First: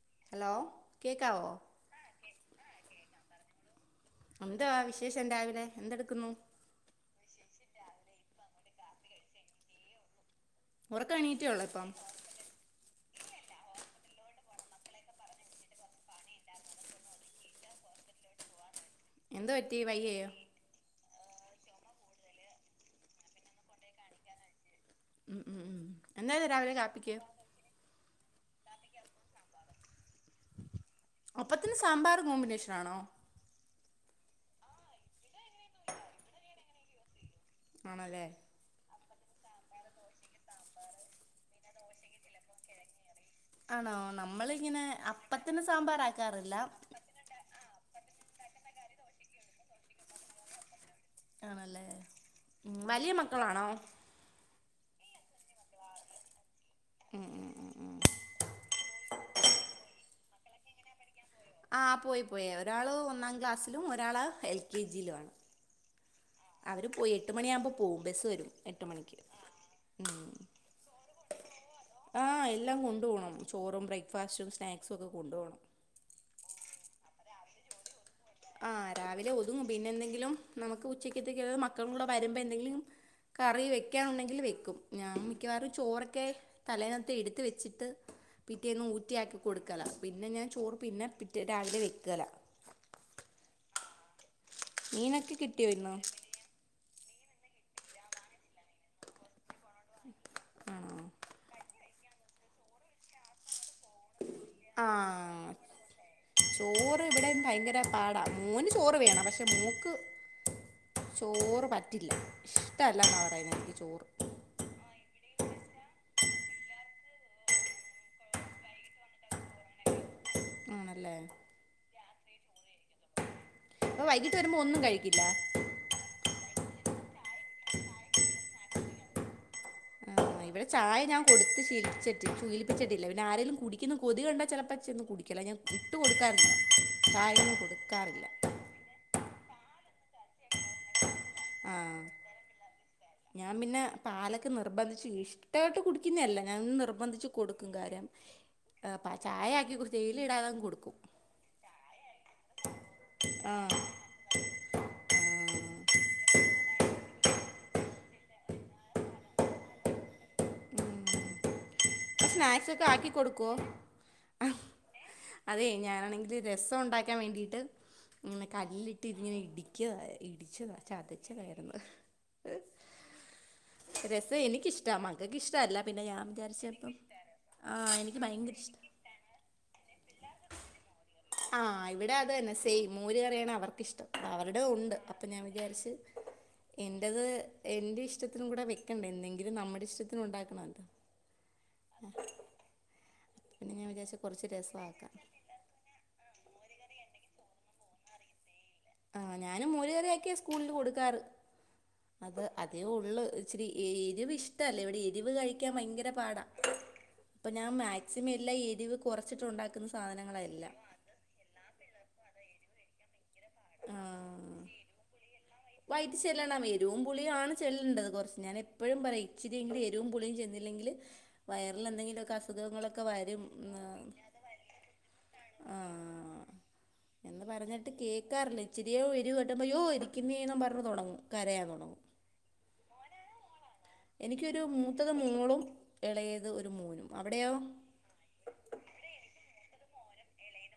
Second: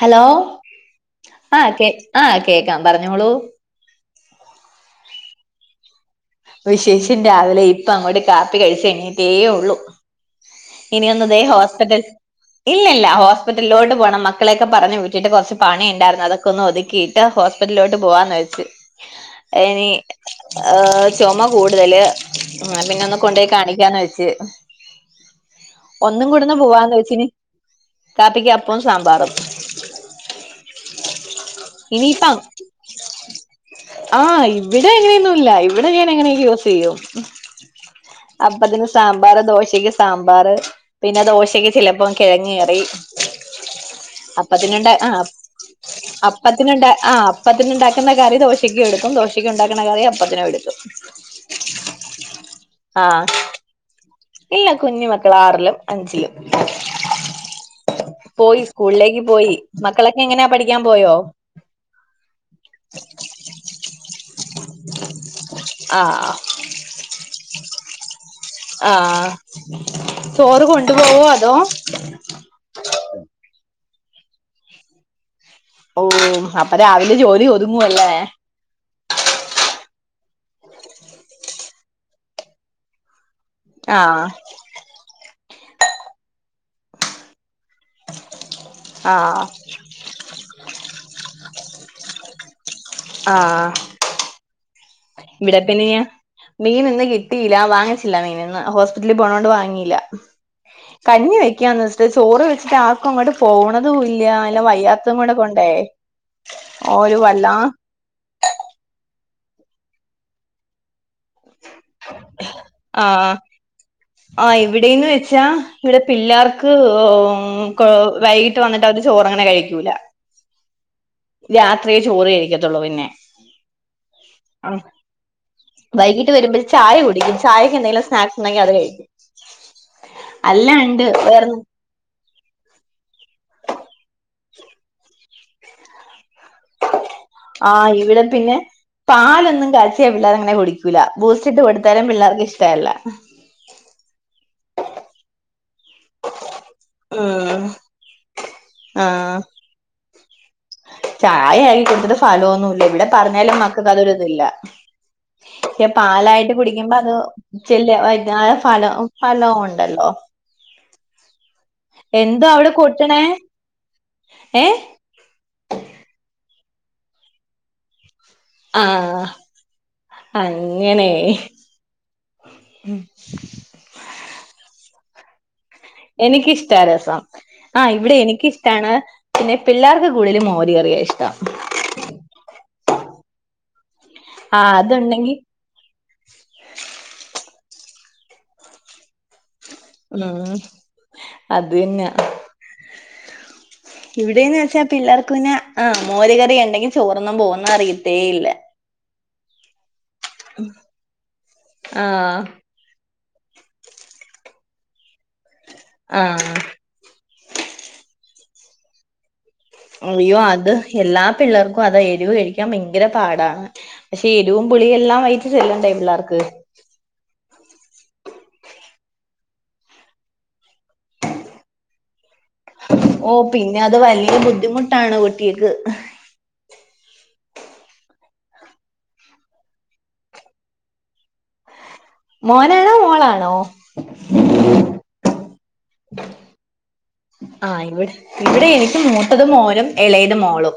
Hello ആഹാ കേ ആഹാ കേക്കാം പറഞ്ഞോളൂ എന്താ വിശേഷം രാവിലെ എന്തെടുക്കുന്നു വിശേഷം രാവിലെ ഇപ്പ അങ്ങോട്ട് കാപ്പി കഴിച്ച് എണീറ്റേ ഉള്ളു ഇനി ഉറക്കം ഒന്ന്തേ എണീറ്റേ ഉള്ളൂ ഇപ്പം ഹോസ്പിറ്റൽ ഇല്ല ഇല്ല ഹോസ്പിറ്റലിലോട്ട് പോകണം മക്കളൊക്കെ പറഞ്ഞ് വിട്ടിട്ട് കൊറച്ച് പണി ണ്ടായിരുന്നു അതൊക്കെ ഒന്ന് ഒതുക്കി ഹോസ്പിറ്റലിലോട്ട് പോവാന്ന് വെച്ച് എന്ത് പറ്റി ഇനി വയ്യയോ ചുമ കൂടുതല് പിന്നെ ഒന്ന് കൊണ്ട് പോയി കാണിക്കാന്ന് വെച്ച് ഉം ഉം ഉം ഒന്നും എന്തായിരുന്നു കൂടുന്ന് രാവിലെ പോവാന്ന് കാപ്പിക്ക് വെച്ചീന്ന് കാപ്പിക്ക് അപ്പവും സാമ്പാറും ഒപ്പത്തിന് സാമ്പാർ ഇനിയിപ്പം കോമ്പിനേഷൻ ആണോ? ആഹ് ഇവിടെ എങ്ങനെയൊന്നുംല്ല ഇവിടെ ഞാൻ എങ്ങനെ യൂസ് ചെയ്യും ആണല്ലേ അപ്പതിന് സാമ്പാർ, ദോശക്ക് സാമ്പാർ, പിന്നെ ദോശക്ക് ചിലപ്പോം കിഴങ്ങ കറി ആണോ നമ്മളിങ്ങനെ അപ്പത്തിനുണ്ട അപ്പത്തന സാമ്പാറാക്കാറില്ല. ആഹ്പ്പത്തിന് ഉണ്ടാക്കുന്ന കറി ദോശക്കും എടുക്കും ദോശയ്ക്കുണ്ടാക്കുന്ന കറി അപ്പത്തിനും എടുക്കും ആണല്ലേ ഉ വലിയ ആഹ് മക്കളാണോ ഇല്ല കുഞ്ഞു മക്കള ആറിലും അഞ്ചിലും ഉം ഉം പോയി സ്കൂളിലേക്ക് പോയി മക്കളൊക്കെ എങ്ങനെയാ പഠിക്കാൻ പോയോ? ആ പോയി പോയി ഒരാള് ഒന്നാം ക്ലാസ്സിലും ഒരാള് എൽ കെ ജിയിലുണ് ആഹ് അവർ പോയി എട്ട് മണിയാകുമ്പോ പോവും ബസ് വരും. എട്ട് മണിക്ക് ആഹ് ഉം ചോറ് കൊണ്ടുപോവോ അതോ ആഹ് എല്ലാം കൊണ്ട പോകണം ചോറും ബ്രേക്ക്ഫാസ്റ്റും സ്നാക്സും ഒക്കെ കൊണ്ടു പോകണം ഓഹ് അപ്പൊ രാവിലെ ജോലി ഒതുങ്ങുവല്ലേ? ആഹ് രാവിലെ ഒതുങ്ങും പിന്നെ എന്തെങ്കിലും നമുക്ക് ഉച്ചയ്ക്ക് എത്തക്ക മക്കളൂടെ വരുമ്പോ എന്തെങ്കിലും കറി ആഹ് വയ്ക്കാനുണ്ടെങ്കിൽ വയ്ക്കും ഞാൻ മിക്കവാറും ചോറൊക്കെ തലേനകത്ത് എടുത്ത് വെച്ചിട്ട് പിറ്റേന്ന് ഊറ്റിയ ആക്കി ആഹ് കൊടുക്കല പിന്നെ ഞാൻ ചോറ് പിന്നെ പിറ്റേ രാവിലെ വെക്കല ആഹ് മീനൊക്കെ ഇവിടെ കിട്ടിയോ പിന്നെ ഇന്ന് മീൻ ഇന്ന് കിട്ടിയില്ല, വാങ്ങിച്ചില്ല മീൻന്ന് ഹോസ്പിറ്റലിൽ പോണോണ്ട് [unintelligible] ആണോ കഞ്ഞി വെക്കന്ന്ച്ച ചോറ് വെച്ചിട്ട് ആർക്കും അങ്ങോട്ട് പോണതല്ല ആഹ് വയ്യാത്തങ്ങൂടെക്കണ്ടേ ഓ ഒരു വല്ലാ പാട മോന് ചോറ് വേണം പക്ഷെ മാേക്ക് ചോറ് പറ്റില്ല. ഇഷ്ടമല്ല ആഹ് കാറായിരുന്നു എനിക്ക് ചോറ് ആഹ് ഇവിടെന്ന് വെച്ചാ ഇവിടെ പിള്ളാർക്ക് വൈ കീട്ട് വന്നിട്ട് അവര് ചോറങ്ങനെ കഴിക്കൂല. ആണല്ലേ രാത്രിയേ ചോറ് കഴിക്കത്തുള്ളൂ പിന്നെ അപ്പോ വൈകിട്ട് വരുമ്പോ ഒന്നും കഴിക്കില്ല. വൈകീട്ട് വരുമ്പോ ചായ കുടിക്കും ചായക്ക് എന്തെങ്കിലും സ്നാക്സ്ണ്ടെങ്കി അത് കഴിക്കും. ആഹ് ഇവിടെ ചായ അല്ലാണ്ട് ഞാൻ വേറെ കൊടുത്ത് ശീപ്പിച്ചിട്ട് ശീലിപ്പിച്ചിട്ടില്ല. പിന്നെ ആരെലും കുടി ക്കിന്ന് കൊതി കണ്ടാ ചിലപ്പോ ചെന്ന് കുടിക്കിലാ. ഞാൻ ഇട്ട് കൊടുക്കാറില്ല. ചായയൊന്നും ആഹ് ഇവിടെ കൊടുക്കാറില്ല പിന്നെ പാലൊന്നും കാച്ചിയാ പിള്ളാരങ്ങനെ കുടിക്കൂല. ബൂസ്റ്റ്ട്ട് ആ കൊടുത്താലും പിള്ളാർക്ക് ഇഷ്ടല്ല. ഞാൻ പിന്നെ പാലൊക്കെ നിർബന്ധിച്ച് ഇഷ്ടായിട്ട് കുടിക്കുന്നെ അല്ല. ഞാൻ നിർബ ബന്ധിച്ച് ഉം കൊടുക്കും കാര്യം. പ ചായാക്കി കുറിച്ച് തേയില ഇടാതങ്ങ് കൊടുക്കും. ചായായി കുടിച്ചത് ഫലമൊന്നുല്ല. ഇവിടെ ആ പറഞ്ഞാലും മക്കക്ക് അതൊരു ഇതില്ല. ആ പാലായിട്ട് കുടിക്കുമ്പോ അത് ചെല്ല വൈ ഫന ഫലോം ഒണ്ടല്ലോ. എന്തോ അവിടെ സ്നാക്സൊക്കെ കൊട്ടണേ ആക്കികൊടുക്കൊ? [unintelligible] ഏഹ് അതെ ഞാനാണെങ്കില് രസൊണ്ടാക്കാൻ വേണ്ടീട്ട് ഇങ്ങനെ ആഹ് കല്ലിട്ടിങ്ങനെ ഇടിക്ക്കാ ഇടിച്ചത ചതച്ചതായിരുന്നു. ഉം രസം എനിക്കിഷ്ടമാ. മക്കക്ക് ഇഷ്ടമല്ല പിന്നെ ഞാൻ എനിക്കിഷ്ടാ വിചാരിച്ചപ്പം ആഹ് ഇവിടെ എനിക്ക് ഭയങ്കര ഇഷ്ട എനിക്കിഷ്ടമാണ്. പിന്നെ പിള്ളാർക്ക് കൂടുതലും മോര് കറിയാ ഇഷ്ടം. ആഹ് ഇവിടെ അതന്നെ സെയിം മോര്കറിയാണ് അവർക്കിഷ്ടം. അവരുടെ ആഹ് ഉണ്ട് അപ്പൊ അതുണ്ടെങ്കി ഞാൻ വിചാരിച്ച് എന്റത് എന്റെ ഇഷ്ടത്തിനും കൂടെ വെക്കണ്ടേ എന്തെങ്കിലും നമ്മുടെ ഇഷ്ടത്തിനും ഉം ഉണ്ടാക്കണോല്ലോ. അത് തന്നെ പിന്നെ ഞാൻ വിചാരിച്ച് കുറച്ച് ഇവിടേന്ന് വെച്ചാ രസമാക്കാം പിള്ളാർക്ക് പിന്നെ ആഹ് മോര് കറിയിണ്ടെങ്കി ചോറൊന്നും പോകുന്ന അറിയത്തേ ഇല്ല. ആഹ് ഞാനും മോര് കറിയൊക്കെ സ്കൂളില് കൊടുക്കാറ്. ആഹ് അത് അ അതേ ഒള്ള് ഇച്ചരി എരിവ് ഇഷ്ടല്ല. ഇവിടെ എരിവ് കഴിക്കാൻ ഭയങ്കര പാടാ. ആഹ് അപ്പ ഞാൻ മാക്സിമെല്ലാ എരിവ് കൊറച്ചിട്ടൊണ്ടാ അയ്യോ അത് എല്ലാ പിള്ളേർക്കും അത് എരിവ് കഴിക്കാൻ ഭയങ്കര പാടാ. ആ, പക്ഷെ എരുവും പുളിയും എല്ലാം വയറ്റി ചെല്ലണ്ടേ പിള്ളാർക്ക്. രുവും പുളിയു ആണ് ചെല്ലേണ്ടത്. കൊറച്ച് ഞാൻ എപ്പഴും പറയും ഇച്ചിരിയെങ്കിലും എരുവും പുളിയും ചെന്നില്ലെങ്കില് വയറിലെന്തെങ്കിലുമൊക്കെ അസു സുഖങ്ങളൊക്കെ വ ഓഹ് പിന്നെ അത് വല്ല്യ ബുദ്ധിമുട്ടാണ് കുട്ടികൾക്ക്. ആ എന്ന് പറഞ്ഞിട്ട് കേക്കാറില്ല. ഇച്ചിരിയേ എരിവ് തട്ടുമ്പോ യ്യോ എരിക്കുന്നേന്ന് പറഞ്ഞ് തുടങ്ങും കരയാൻ തൊടങ്ങും. മോനാണോ മോളാണോ? എനിക്കൊരു മൂത്തത് മോളും എളയത് ഒരു മോനും. അവിടെയോ? ആഹ് ഇവിടെ ഇവിടെ എനിക്ക് മൂത്തത് മോനും എളയത് മോളും.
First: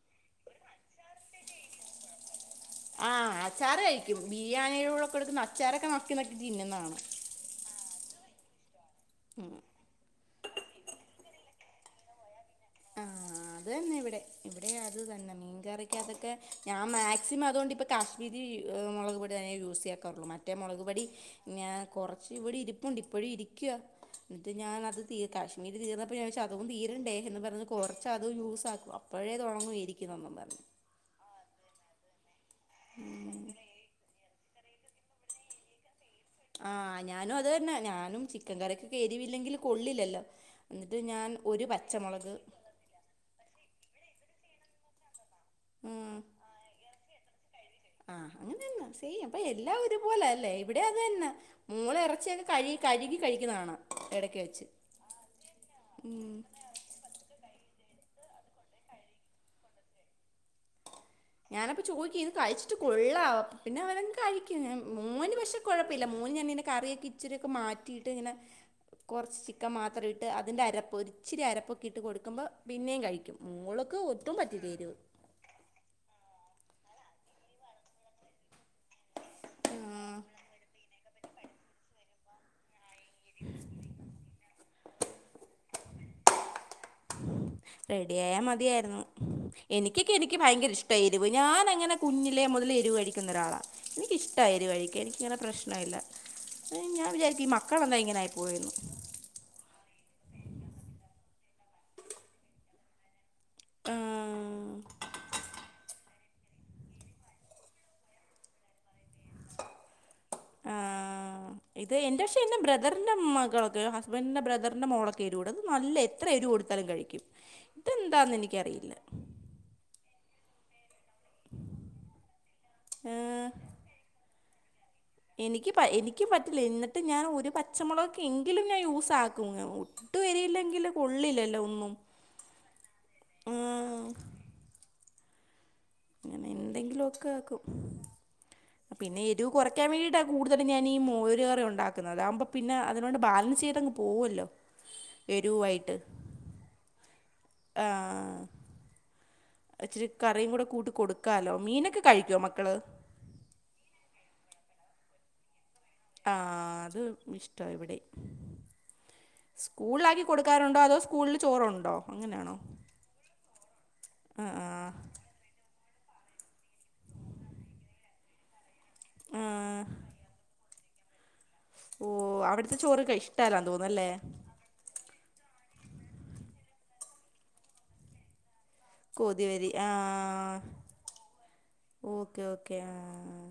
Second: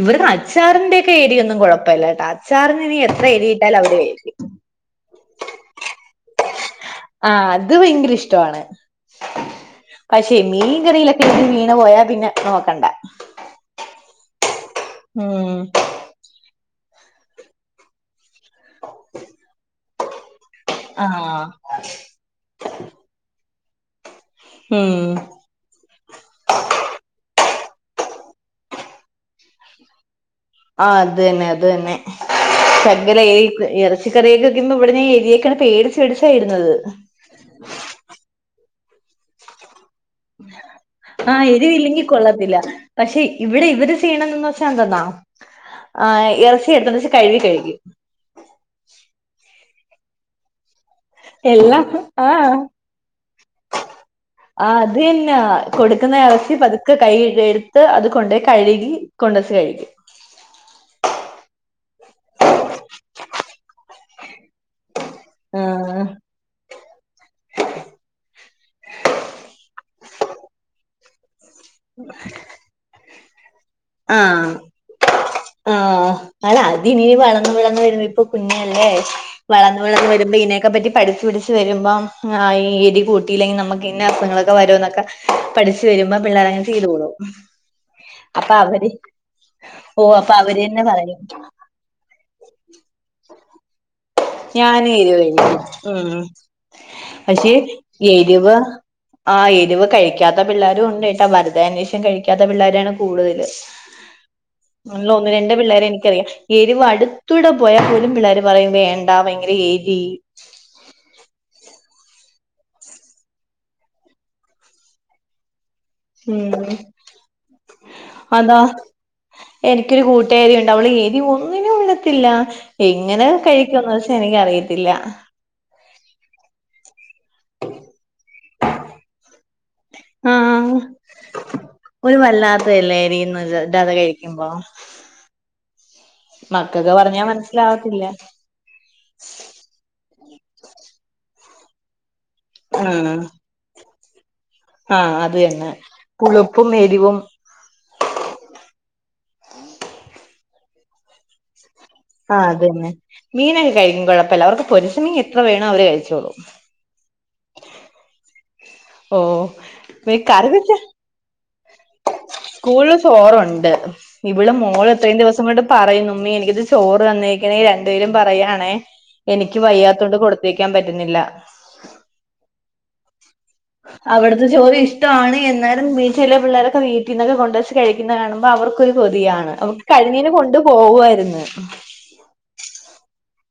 ഇവരുടെ അച്ചാറിൻന്റെയോക്കെ എരിയൊന്നും കൊഴപ്പോല്ലാട്ട. അച്ചാറിന് ഇനി എത്ര എരിയിട്ടാലും അവര് കഴിക്കും. യായോനോക്കെ എടുത്ത് അച്ചാരൊക്കെ നക്കി നക്കി തിന്നുന്ന കാണാം. ആഹ് അത് ഭയങ്കര ഇഷ്ടമാണ്. ഉം പക്ഷെ മീൻ കറിയിലൊക്കെ എരിവ് വീണ് പോയാ പിന്നെ നോക്കണ്ട. ആഹ് അത് തന്നെ ഇവിടെം. ഇവിടെ അത് തന്നെ ഉം മീൻകറിക്കാത്തൊക്കെ ഞാൻ മാക്സിമം അതുകൊണ്ട് ഇപ്പ കാശ്മീരി മുളക് പോടി തന്നെ യൂസ് ചെയ്യക്കാറുള്ളൂ മറ്റേ മൊളക് പൊടി ആഹ് ഞാ കുറ ക്ഷെ ഇവിടെ ഇരിപ്പ്ണ്ട് ഇപ്പഴും ഇരിക്കുവ എന്നിട്ട് ഞാനത് ഉം തീ കാശ് പിന്നെത് തീർന്നപ്പോ ഞാച്ചു അതുവും തീരണ്ടേ എന്നും പറഞ്ഞു കുറച്ച് അതും യുസാക്കും അപ്പഴേ തുടങ്ങും എരിക്കുന്നന്നും പറഞ് ആഹ് അതന്നെ അതന്നെ ശകല ഏയ് ഇറച്ചിക്കറിയൊക്കെക്കുമ്പോ ഇവിടെ എരിയൊക്കാണ് പേടിച്ച് പേടിച്ചായിരുന്നത് ആഹ് ഞാനും അത് തന്നെ ഞാനും ചിക്കൻ കറിയൊക്കെ എരിവില്ലെങ്കി കൊള്ളില്ലല്ലോ എന്നിട്ട് ഞാൻ ആഹ് ഒരു എരിവില്ലെങ്കി പച്ചമുളക് കൊള്ളത്തില്ല പക്ഷെ ഇവിടെ ഇവര് ചെയ്യണന്ന്ച്ചാൽ എന്തെന്നാ ഉം ഇറച്ചി എടുത്ത വെച്ച് കഴുകി കഴിക്കും ആഹ് അങ്ങനെന്നാ സൈം അപ്പൊ എല്ലാ ഒരു പോലെ അല്ലേ ഇവിടെ അതാന്നാ എല്ലാം ആഹ് കഴിക്കുന്ന കാണാം ഇടക്ക് വെച്ച് അതന്നാ കൊടുക്കുന്ന എറച്ചി പതു ക്കെ കൈല് എടുത്ത് അത് കൊണ്ടച്ച് കൊണ്ടച്ച് കഴിക്കും ഞാനപ്പം ചോദിക്കും ഇത് കഴിച്ചിട്ട് കൊള്ളാവൊ പിന്നെ അവന കഴിക്കും മോന് പക്ഷെ കൊഴപ്പല്ല ആഹ് മോന് ഞാങ്ങനെ കറിയോക്കേ ഇചിരി യൊക്കെ മാറ്റിയിട്ട് ഇങ്ങനെ കൊർച്ച് ചിക്കൻ മാത്ര ഇട്ട് അതിന്റെ അരപ്പ് ഒര് ഇച്ചിരി അരപ്പൊക്കെ ഇട്ട് കൊടുക്കുമ്പോ പിന്നേം കഴിക്കും മോള് ആഹ് ആഹ് ആല്ല അത് ഇനി വളർന്നു വളന്നു വരുമ്പോ ഇപ്പൊ കുഞ്ഞല്ലേ വളന്ന് വളന്ന് ആ വരുമ്പോ ഈനെയൊക്കെ പറ്റി പഠിച്ചു പിടിച്ച് വരുമ്പോ ആഹ് എരി കൂട്ടിയില്ലെങ്കി നമുക്ക് ഇന്ന അസുഖങ്ങളോക്കേ വരുന്നോക്കെ പഠിച് വരുമ്പോ പിള്ളേര് അങ്ങനെ ചെയ്തോളും റെഡിയായാ അപ്പൊ അവര് മതിയായിരുന്നു എനിക്കൊക്കെ ഓഹ് അപ്പൊ എനിക്ക് അവര് ഭയങ്കര തന്നെ ഇഷ്ട പറയും എരിവ് ഞാനങ്ങനെ കുഞ്ഞിലെ മുതലേ എരുവ് കഴിക്കുന്ന ഒരാളാ എനിക്കിഷ് ട്ട എരിവ് ഞാനും കഴിക്കാൻ എനിക്കങ്ങനെ കഴിക്കും പ്രശ്നല്ല ഉം ഞാൻ വിചാരിക്കും ഈ പക്ഷെ മക്കളെന്താ എരിവ് ഇങ്ങനായിപ്പോയേന്ന് ആഹ് എരിവ് കഴിക്കാത്ത പിള്ളേരുണ്ട് ട്ടാ വെർതേ അന്യോഷ്ചാ കഴിക്കാത്ത പിള്ളോരാണ് കൂടുതൽ ആഹ് ഒന്ന് ഒന്ന് രണ്ട് പിള്ളേരോക്കേ എനിക്കറിയാം എരിവ് അടുത്തൂടെ പോയാലും പിള്ളേർ പറയും വേണ്ട ഭയങ്കര എരി ആഹ് ആഹ് ഇത് എന്റെ പക്ഷെ എന്റെ ബ്രദറിന്റെ മകളൊക്കെ ഹസ്ബന്റിന്റെ ബ്രദറിന്റെ മോളൊക്കെ എരിവ് കൂട്ടും അത് നല്ല എത്ര എരിവ് ഉം കൊടുത്താലും കഴിക്കും ഇതെന്താന്ന് അതാ എനിക്കറിയില്ല എനിക്കൊരു കൂട്ടാരിണ്ട് അവള് എ ഈ ഒന്നിനും വിടത്തില്ല എങ്ങനെ ഏഹ് കഴിക്കുന്നച്ചാ എനിക്ക് അറിയത്തില്ല എനിക്ക് പ എനിക്കും പറ്റില്ല എന്നിട്ട് ഞാൻ ഒരു പച്ചമുളകൊക്കെ എങ്കിലും ഞാൻ യൂസാക്കും ഒട്ടും ആഹ് എരിവില്ലെങ്കില് കൊള്ളില്ലല്ലോ ഒന്നും ഒരു വല്ലാ ത്തെ ഇല്ലെ എരിയൊന്നും ഇടാതെ ആഹ് കഴിക്കുമ്പോ ഇങ്ങനെ മക്കക്ക് എന്തെങ്കിലും പറഞ്ഞാ ഒക്കെ ആക്കും മനസ്സിലാവത്തില്ല പിന്നെ എരുവ് കുറക്കൻ വേണ്ടിയിട്ടാ കൂടുതലും ഞാൻ ഈ മോര് കറി ഉണ്ടാക്കുന്നത് അതാകുമ്പം പിന്നെ അതിനോണ്ട് ആഹ് ബാലൻസ് ചെയ്തങ്ങ് പോവോല്ലോ ആഹ് അത് തന്നെ പുളുപ്പും എരിവും ആഹ് ഇച്ചിരി കറിയും കൂടെ കൂട്ട് കൊടുക്കാലോ മീനൊക്കെ കഴിക്കുവോ ആഹ് അത് മക്കള് തന്നെ മീനൊക്കെ കഴിക്കും കുഴപ്പല്ല അവർക്ക് പൊരിച്ച മീൻ എത്ര വേണോ അവര് കഴി ആഹ് അത് ഇഷ്ട ഇവിടെ ഓഹ് സ്കൂളിലാക്കി കറി വെച്ച കൊടുക്കാറുണ്ടോ അതോ സ്കൂളില് ചോറുണ്ടോ അങ്ങനെയാണോ ഇവിടെ ആഹ് മോൾ ആഹ് എത്രയും ദിവസം കൊണ്ട് പറയുന്നുമ്മീ എനിക്കിത് ചോറ് തന്നേക്കണെ രണ്ടുപേരും പറയാണേ എനിക്ക് ആഹ് വയ്യാത്ത കൊണ്ട് കൊടു ക്കാൻ പറ്റുന്നില്ല ഓ അവിടുത്തെ ചോറ് ഇഷ്ടല്ലാ തോന്ന്ന്ന് അല്ലേ ചോറിഷ്ടാണ് എന്നാലും ഈ ചെലെ പിള്ളാരൊക്കെ വീട്ടീന്നൊക്കെ കൊണ്ടുവച്ച് കഴിക്കുന്ന കാണുമ്പോൾ അവർക്ക് ഒരു കൊതിയാണ് കൊതിവരി അവക്ക് കരിമീന് കൊണ്ട് പോവു ആയിരുന്നു ഓക്കേ ഓക്കേ ആഹ ആഹ്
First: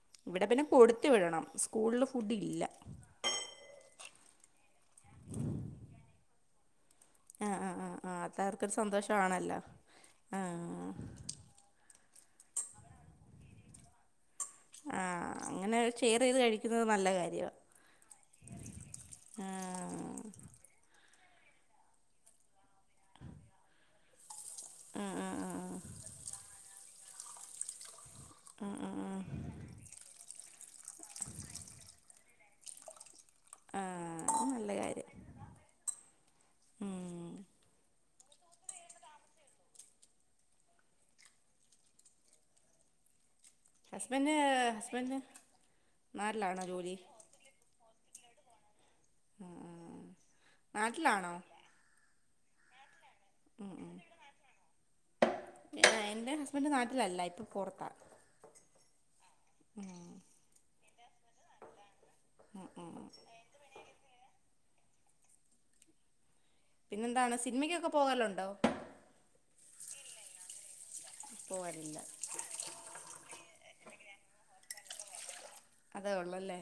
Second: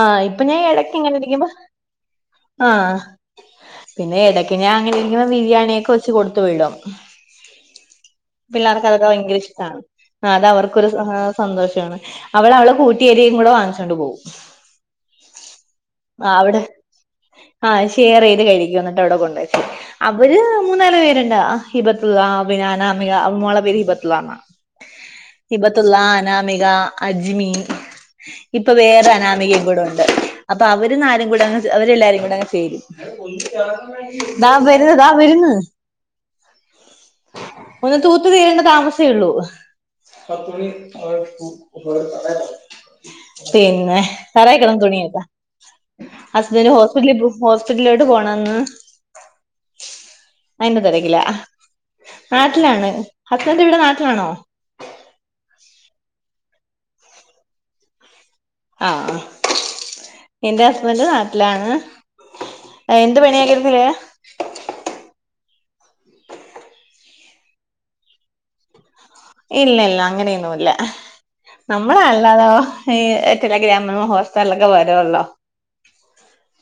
ആഹ് ഇപ്പൊ ഇവിടെ ഞാൻ പിന്നെ ഇടക്ക് കൊടുത്തു ഇങ്ങനെ വിടണം ഇരിക്കുമ്പോ സ്കൂളില് ഫുഡ് ഇല്ല ആഹ് പിന്നെ എടക്ക് ഞാൻ അങ്ങനെ ഇരിക്ക്മ്പോ ബിരിയാണിയൊക്കെ വച്ച് കൊടുത്തു വിടും ആഹ ആഹ് ആഹ പിള്ളേർക്ക് അതൊക്കെ ഭയങ്കര ഇഷ്ടമാണ് ആ അത് അവർക്കൊരു ആഹ് സന്തോഷമാണ് അവള അവളെ കൂട്ടിയേരിയും കൂടെ വാങ്ങിച്ചുകൊണ്ട് പോവും ആ അങ്ങനെ ഷെയർ ചെയ്ത് അവിടെ കഴിക്കുന്നത് നല്ല കാര്യമാണ് ആഹ് ഷെയർ ചെയ്ത് കഴിക്കും എന്നിട്ട് അവിടെ കൊണ്ടെയ്ക്കും അവര് മൂന്നാല് പേരുണ്ട് ഹിബത്ത അഭനാന ആ മോളെ പേര് ഹിബത്തലാന്ന ആ ആ ആ ആ ഹിബത്തുള്ള അനാമിക അജ്മി ആ ഇപ്പൊ ആ വേറെ ആ അനാമികയും കൂടെ ഉണ്ട് അപ്പൊ അവരുന്നാലും കൂടെ അങ്ങ് അവരെല്ലാരും കൂടെ അങ്ങ് ചേരും ആ അത് ദാ നല്ല വരുന്ന ദാ കാര്യം വരുന്ന് ഉം ഒന്ന് തൂത്തു തീരണ്ട താമസേള്ളൂ [unintelligible] പിന്നെ ഹസ്ബൻഡ് തറേ കെടന്ന ഹസ്ബൻഡ് തുണിയൊക്കെ നാട്ടിലാണോ ഹസ്ബൻഡ് ജോലി ഹോസ്പിറ്റലിൽ പോ ഹോസ്പിറ്റലിലോട്ട് പോണന്ന് ആ അയിന്റെ തിരക്കിലാ നാട്ടിലാണോ നാട്ടിലാണ് ഹസ്ബൻഡ് ഇവിടെ നാട്ടിലാണോ ആഹ് എന്റെ ഹസ്ബൻഡ് നാട്ടിലല്ല ഇപ്പൊ പൊറത്താ ആഹ എന്റെ ഹസ്ബന്റ് നാട്ടിലാണ് എന്ത് പണിയാ [unintelligible] പിന്നെന്താണ് സിനിമക്കൊക്കെ പോകലുണ്ടോ ഇല്ല ഇല്ല അങ്ങനെയൊന്നും ഇല്ല പോകാറില്ല നമ്മള് ല്ലാ ഈ ടെല ഗ്രാമിലും ഹോട്സ്റ്റാറിലൊക്കെ വരുവല്ലോ അതേ ഉള്ളല്ലേ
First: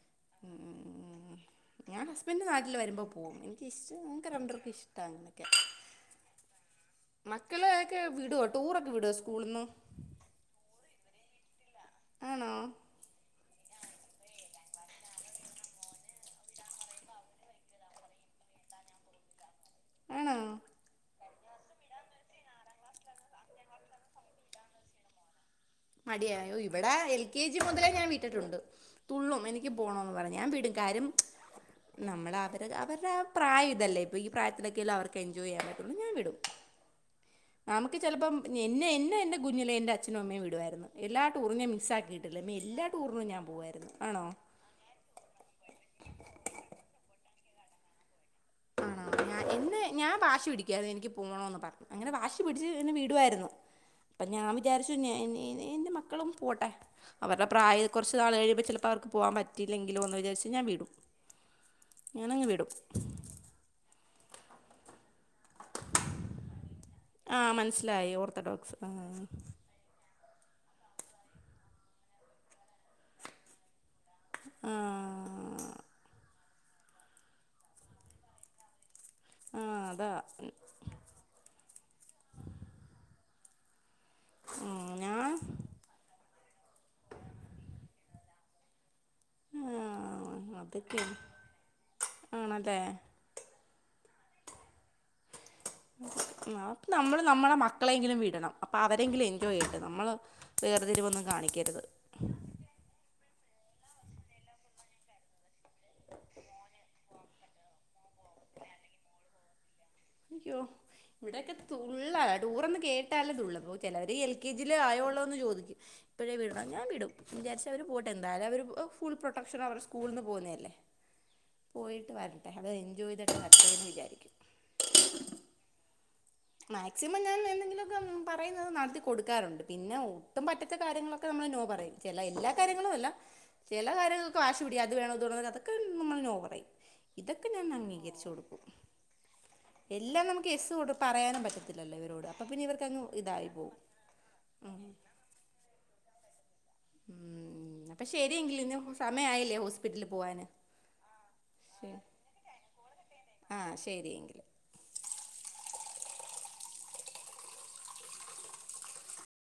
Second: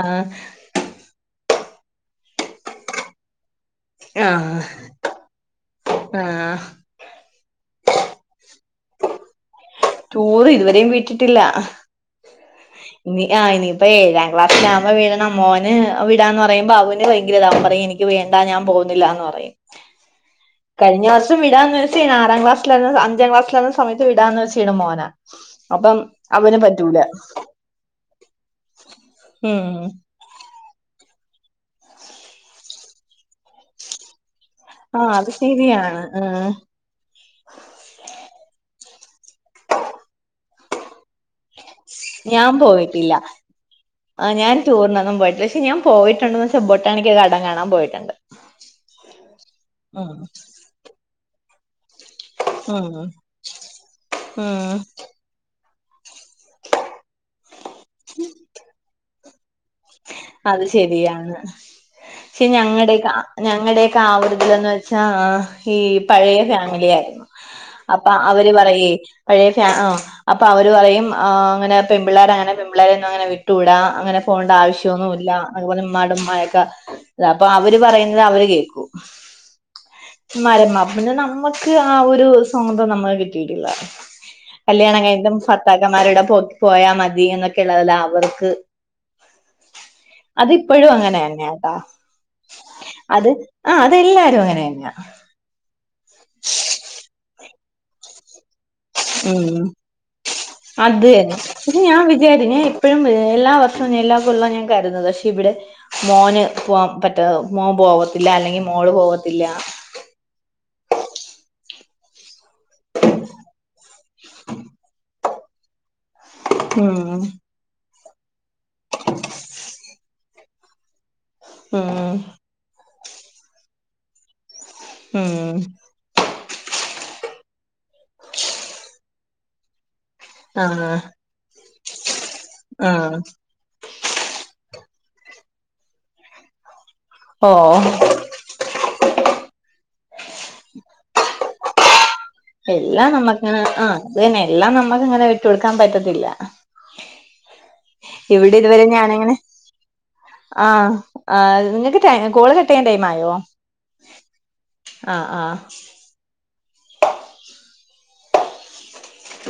ആഹ് ഉം ഞാൻ ഹസ്ബൻ് നാട്ടിൽ വരുമ്പോ പോവും എനിക്ക ഇഷ്ടം ഞങ്ങക്ക് ആഹ് രണ്ടർക്കും ഇഷ്ടം തങ്ങനക്കെ ആഹ് മക്കളെ ഒക്കെ വിടോ ടൂറൊക്കെ വിടോ സ്കൂള്ന്ന് ടൂറ് ഇതുവരെയും വിട്ടിട്ടില്ല ആണോ ഇനി ആ ഇനിയിപ്പൊ ഏഴാം ക്ലാസിലാമ്പോ വീടണം മോന് വിടാന്ന് പറയുമ്പോ അവന് ഭയങ്കരതാ അവൻ പറയും എനിക്ക് ക്ക് വേണ്ടാ ഞാൻ പോവ്ന്നില്ലാന്ന് പറയും ആണോ കഴിഞ്ഞ വർഷം വിടാന്ന് വെച്ച കഴിഞ്ഞാ ആറാം ക്ലാസ്സിലാണ് അഞ്ചാം ക്ലാസ്ലാലാവ്ന്ന സമയത്ത് വിടാന്ന് വെച് ച്ചിടെ മോന മടിയാ ഇവിടെ എൽ കെ ജി മുതലേ ഞാൻ വിട്ടിട്ടുണ്ട് തുള്ളും എനിക്ക് ഉം പോണോന്ന് പറഞ്ഞ് ഞാൻ വീടും കാരും നമ്മള് അവര് അവരുടെ ആ പ്രായം ഇതല്ലേ ഇപ്പൊ ഈ പ്രായത്തിലൊക്കെ അല്ലെ ആഹ് അവർക്ക് അത് എൻജോയ് ചെയ്യാൻ പറ്റ്ന്ന് ശരിയാണ് ഞാൻ വിടും ആഹ് നമുക്ക് ചെലപ്പം എന്നെ എന്നെ എന്റെ കുഞ്ഞിലേ എൻ്റെ അച്ഛനും അമ്മയും വിടുവായിരുന്നു എല്ലാ ടൂറും ഞൻ മിസ്സക്കിയിട്ടില്ല ഞാൻ മേ എല്ലാ ടൂറിനും ഞാൻ പോവായിരുന്നു ആണോ ടറിനൊന്നും പോയിട്ടില്ല പക്ഷ ഞാൻ പോയിട്ടുണ്ടന്ന് വെച്ച ബൊട്ടാണിക്കൽ ഗാഡൻ കാണാൻ പോയിട്ടുണ്ട് ആണോ ഞാൻ ഇന്ന് ഉം ഞാൻ വാശി പിടിക്കായിരുന്നു എനിക്ക് പോണോന്ന് പറഞ്ഞു അങ്ങനെ വാശി പിടിച്ച് ഉം എന്നെ വിടുവായിരുന്നു അപ്പം ഞാൻ ഉം വിചാരിച്ചു നി നി എൻറെ മ ക്കളും പോട്ടെ അവരുടെ പ്രായം കുറച്ച് നാൾ കഴിയുമ്പോ ചിലപ്പോ അവർക്ക് പോകാൻ പ റ്റിയില്ലെങ്കിലോന്ന് അത് വിചാരിച്ഞാൻ വിടും ശരിയാണ് ഞാനങ്ങ് വിടും ഞങ്ങടെയക്കെ ആവൃതിലന്ന് വെച്ചാ ഈ പഴയ ഫാമിലി ആയിരുന്നു ആ അപ്പ മനസ്സിലായി അവര് ഓർത്തഡോക്സ് ആ പറയെ പഴയ ഫാ ആഹ് അപ്പൊ അവര് പറയും ആഹ് അങ്ങനെ പെൺ പിള്ളേരങ്ങനെ പെൺ പിള്ളേരൊന്നും അങ്ങനെ വിട്ടൂടാ അങ്ങനെ പോണ്ട ആ ആവശ്യന്നുല്ല അതുപോലെ ഉമ്മാടമ്മായൊക്കെ അപ്പൊ അവര് പറയുന്നത് അവര് കേക്കൂ ആ അതാ മ്മാരെമ്മ പിന്നെ നമ്മക്ക് ആ ഒരു സ്വതന്ത്രിയം നമ്മക്ക് കിട്ടിയിട്ടില്ല ഉം, കല്യാണം ഞാൻ കഴിഞ്ഞിട്ട് ഭർത്താക്കന്മാരുടെ പോ പോയാ മതി എന്നൊക്കെ ഉള്ളതല്ലെ അവർക്ക് അഹ് ആഹ് അത്പ്പോഴും അങ്ങനെ തന്നെയട്ടാ ആണല്ലേ അത് ആഹ് അതെല്ലാരും അങ്ങനെന്നെയ അപ്പം നമ്മള് നമ്മളെ മക്കളെങ്കിലും വിടണം അപ്പ അവരെങ്കിലും ഉം എൻജോയ്യിട്ട് നമ്മള് വേർതിരുവൊന്നും കാണിക്കരുത് ആഹ് വിചാരി ഏ ഇപ്പഴും എല്ലാ വർഷവും എല്ലാ [unintelligible] ഞാൻ കര്ത് ന്നാ പക്ഷേ ഇവിടെ മോന് പോവാൻ പറ്റാതാവ് മോൻ പോവത്തില്ല അല്ലെങ്കിൽ മോള് പോവത്തില്ല യ്യോ ഇവിടെക്കെ തുള്ള ടൂറന്ന് കേട്ടാലെ തുള്ളൂ അപ്പ ചെലവര് എൽ കെ ജില് ആയോള്ളൂന്ന് ചോദിക്കും ഇപ്പഴേ വിടണം ഞൻ ഉം വിടും വിചാരിച്ചവര് പോ എന്തായാലും അവർ ഫുൾ പ്രൊട്ടക്ഷൻ അവരെ സ്കൂൾന്ന് പോന്നല്ലേ പോയിട്ട് ഉം വര അത് എൻജോയ്യ്തിട്ട് [unintelligible] വിചാരിക്കും ഉം മാക്സിമം ഞാൻ എന്തെങ്കിലുക്കെ പറയുന്നത് നടത്തി കൊടുക്കാറുണ്ട് പിന്നെ ഓ ട്ടും പറ്റാത്ത ആഹ് കാര്യങ്ങളൊക്കെ നമ്മൾ നോ പറയും ചെല എല്ലാ കാര്യങ്ങളും അല്ല ആഹ് ചെല കാര്യങ്ങൾക്കൊക്കെ വാശി പിടിക്കും അത് വാണോ ഇത് വേണോ ന്നൊക്കെ അതൊക്ക നമ്മൾ നോ പറയും ഇതൊക്കെ ഓ ഞാൻ അംഗീകരിച്ചു കൊടുക്കും എല്ലാം നമുക്ക് എസ് കൊടു പറയാനും പറ്റത്തില്ലല്ലോ ഇവരോട് അപ്പൊ പിന്നെ ഇവർക്കങ്ങ് എല്ലാം നമ്മക്ക് ഇതായി ആഹ് പോകും ആഹ് അത് തന്നെ എല്ലാം നമ്മുക്ക്ങ്ങനെ വിട്ടു കൊടുക്കാൻ പറ്റത്തില്ല ഉം അപ്പൊ ഇവിടെ ശരിയെങ്കിൽ ഇന്ന് ഇതുവരെ ഞാനങ്ങനെ സമയായില്ലേ ഹോസ്പിറ്റലിൽ പോവാന് ആഹ് ആഹ് ങ്ങക്ക് ട്ടെ കോള് കട്ടയ്യാൻ ടൈം ആയോ ആഹ് ശരിയെങ്കിൽ ആഹ് ആഹ്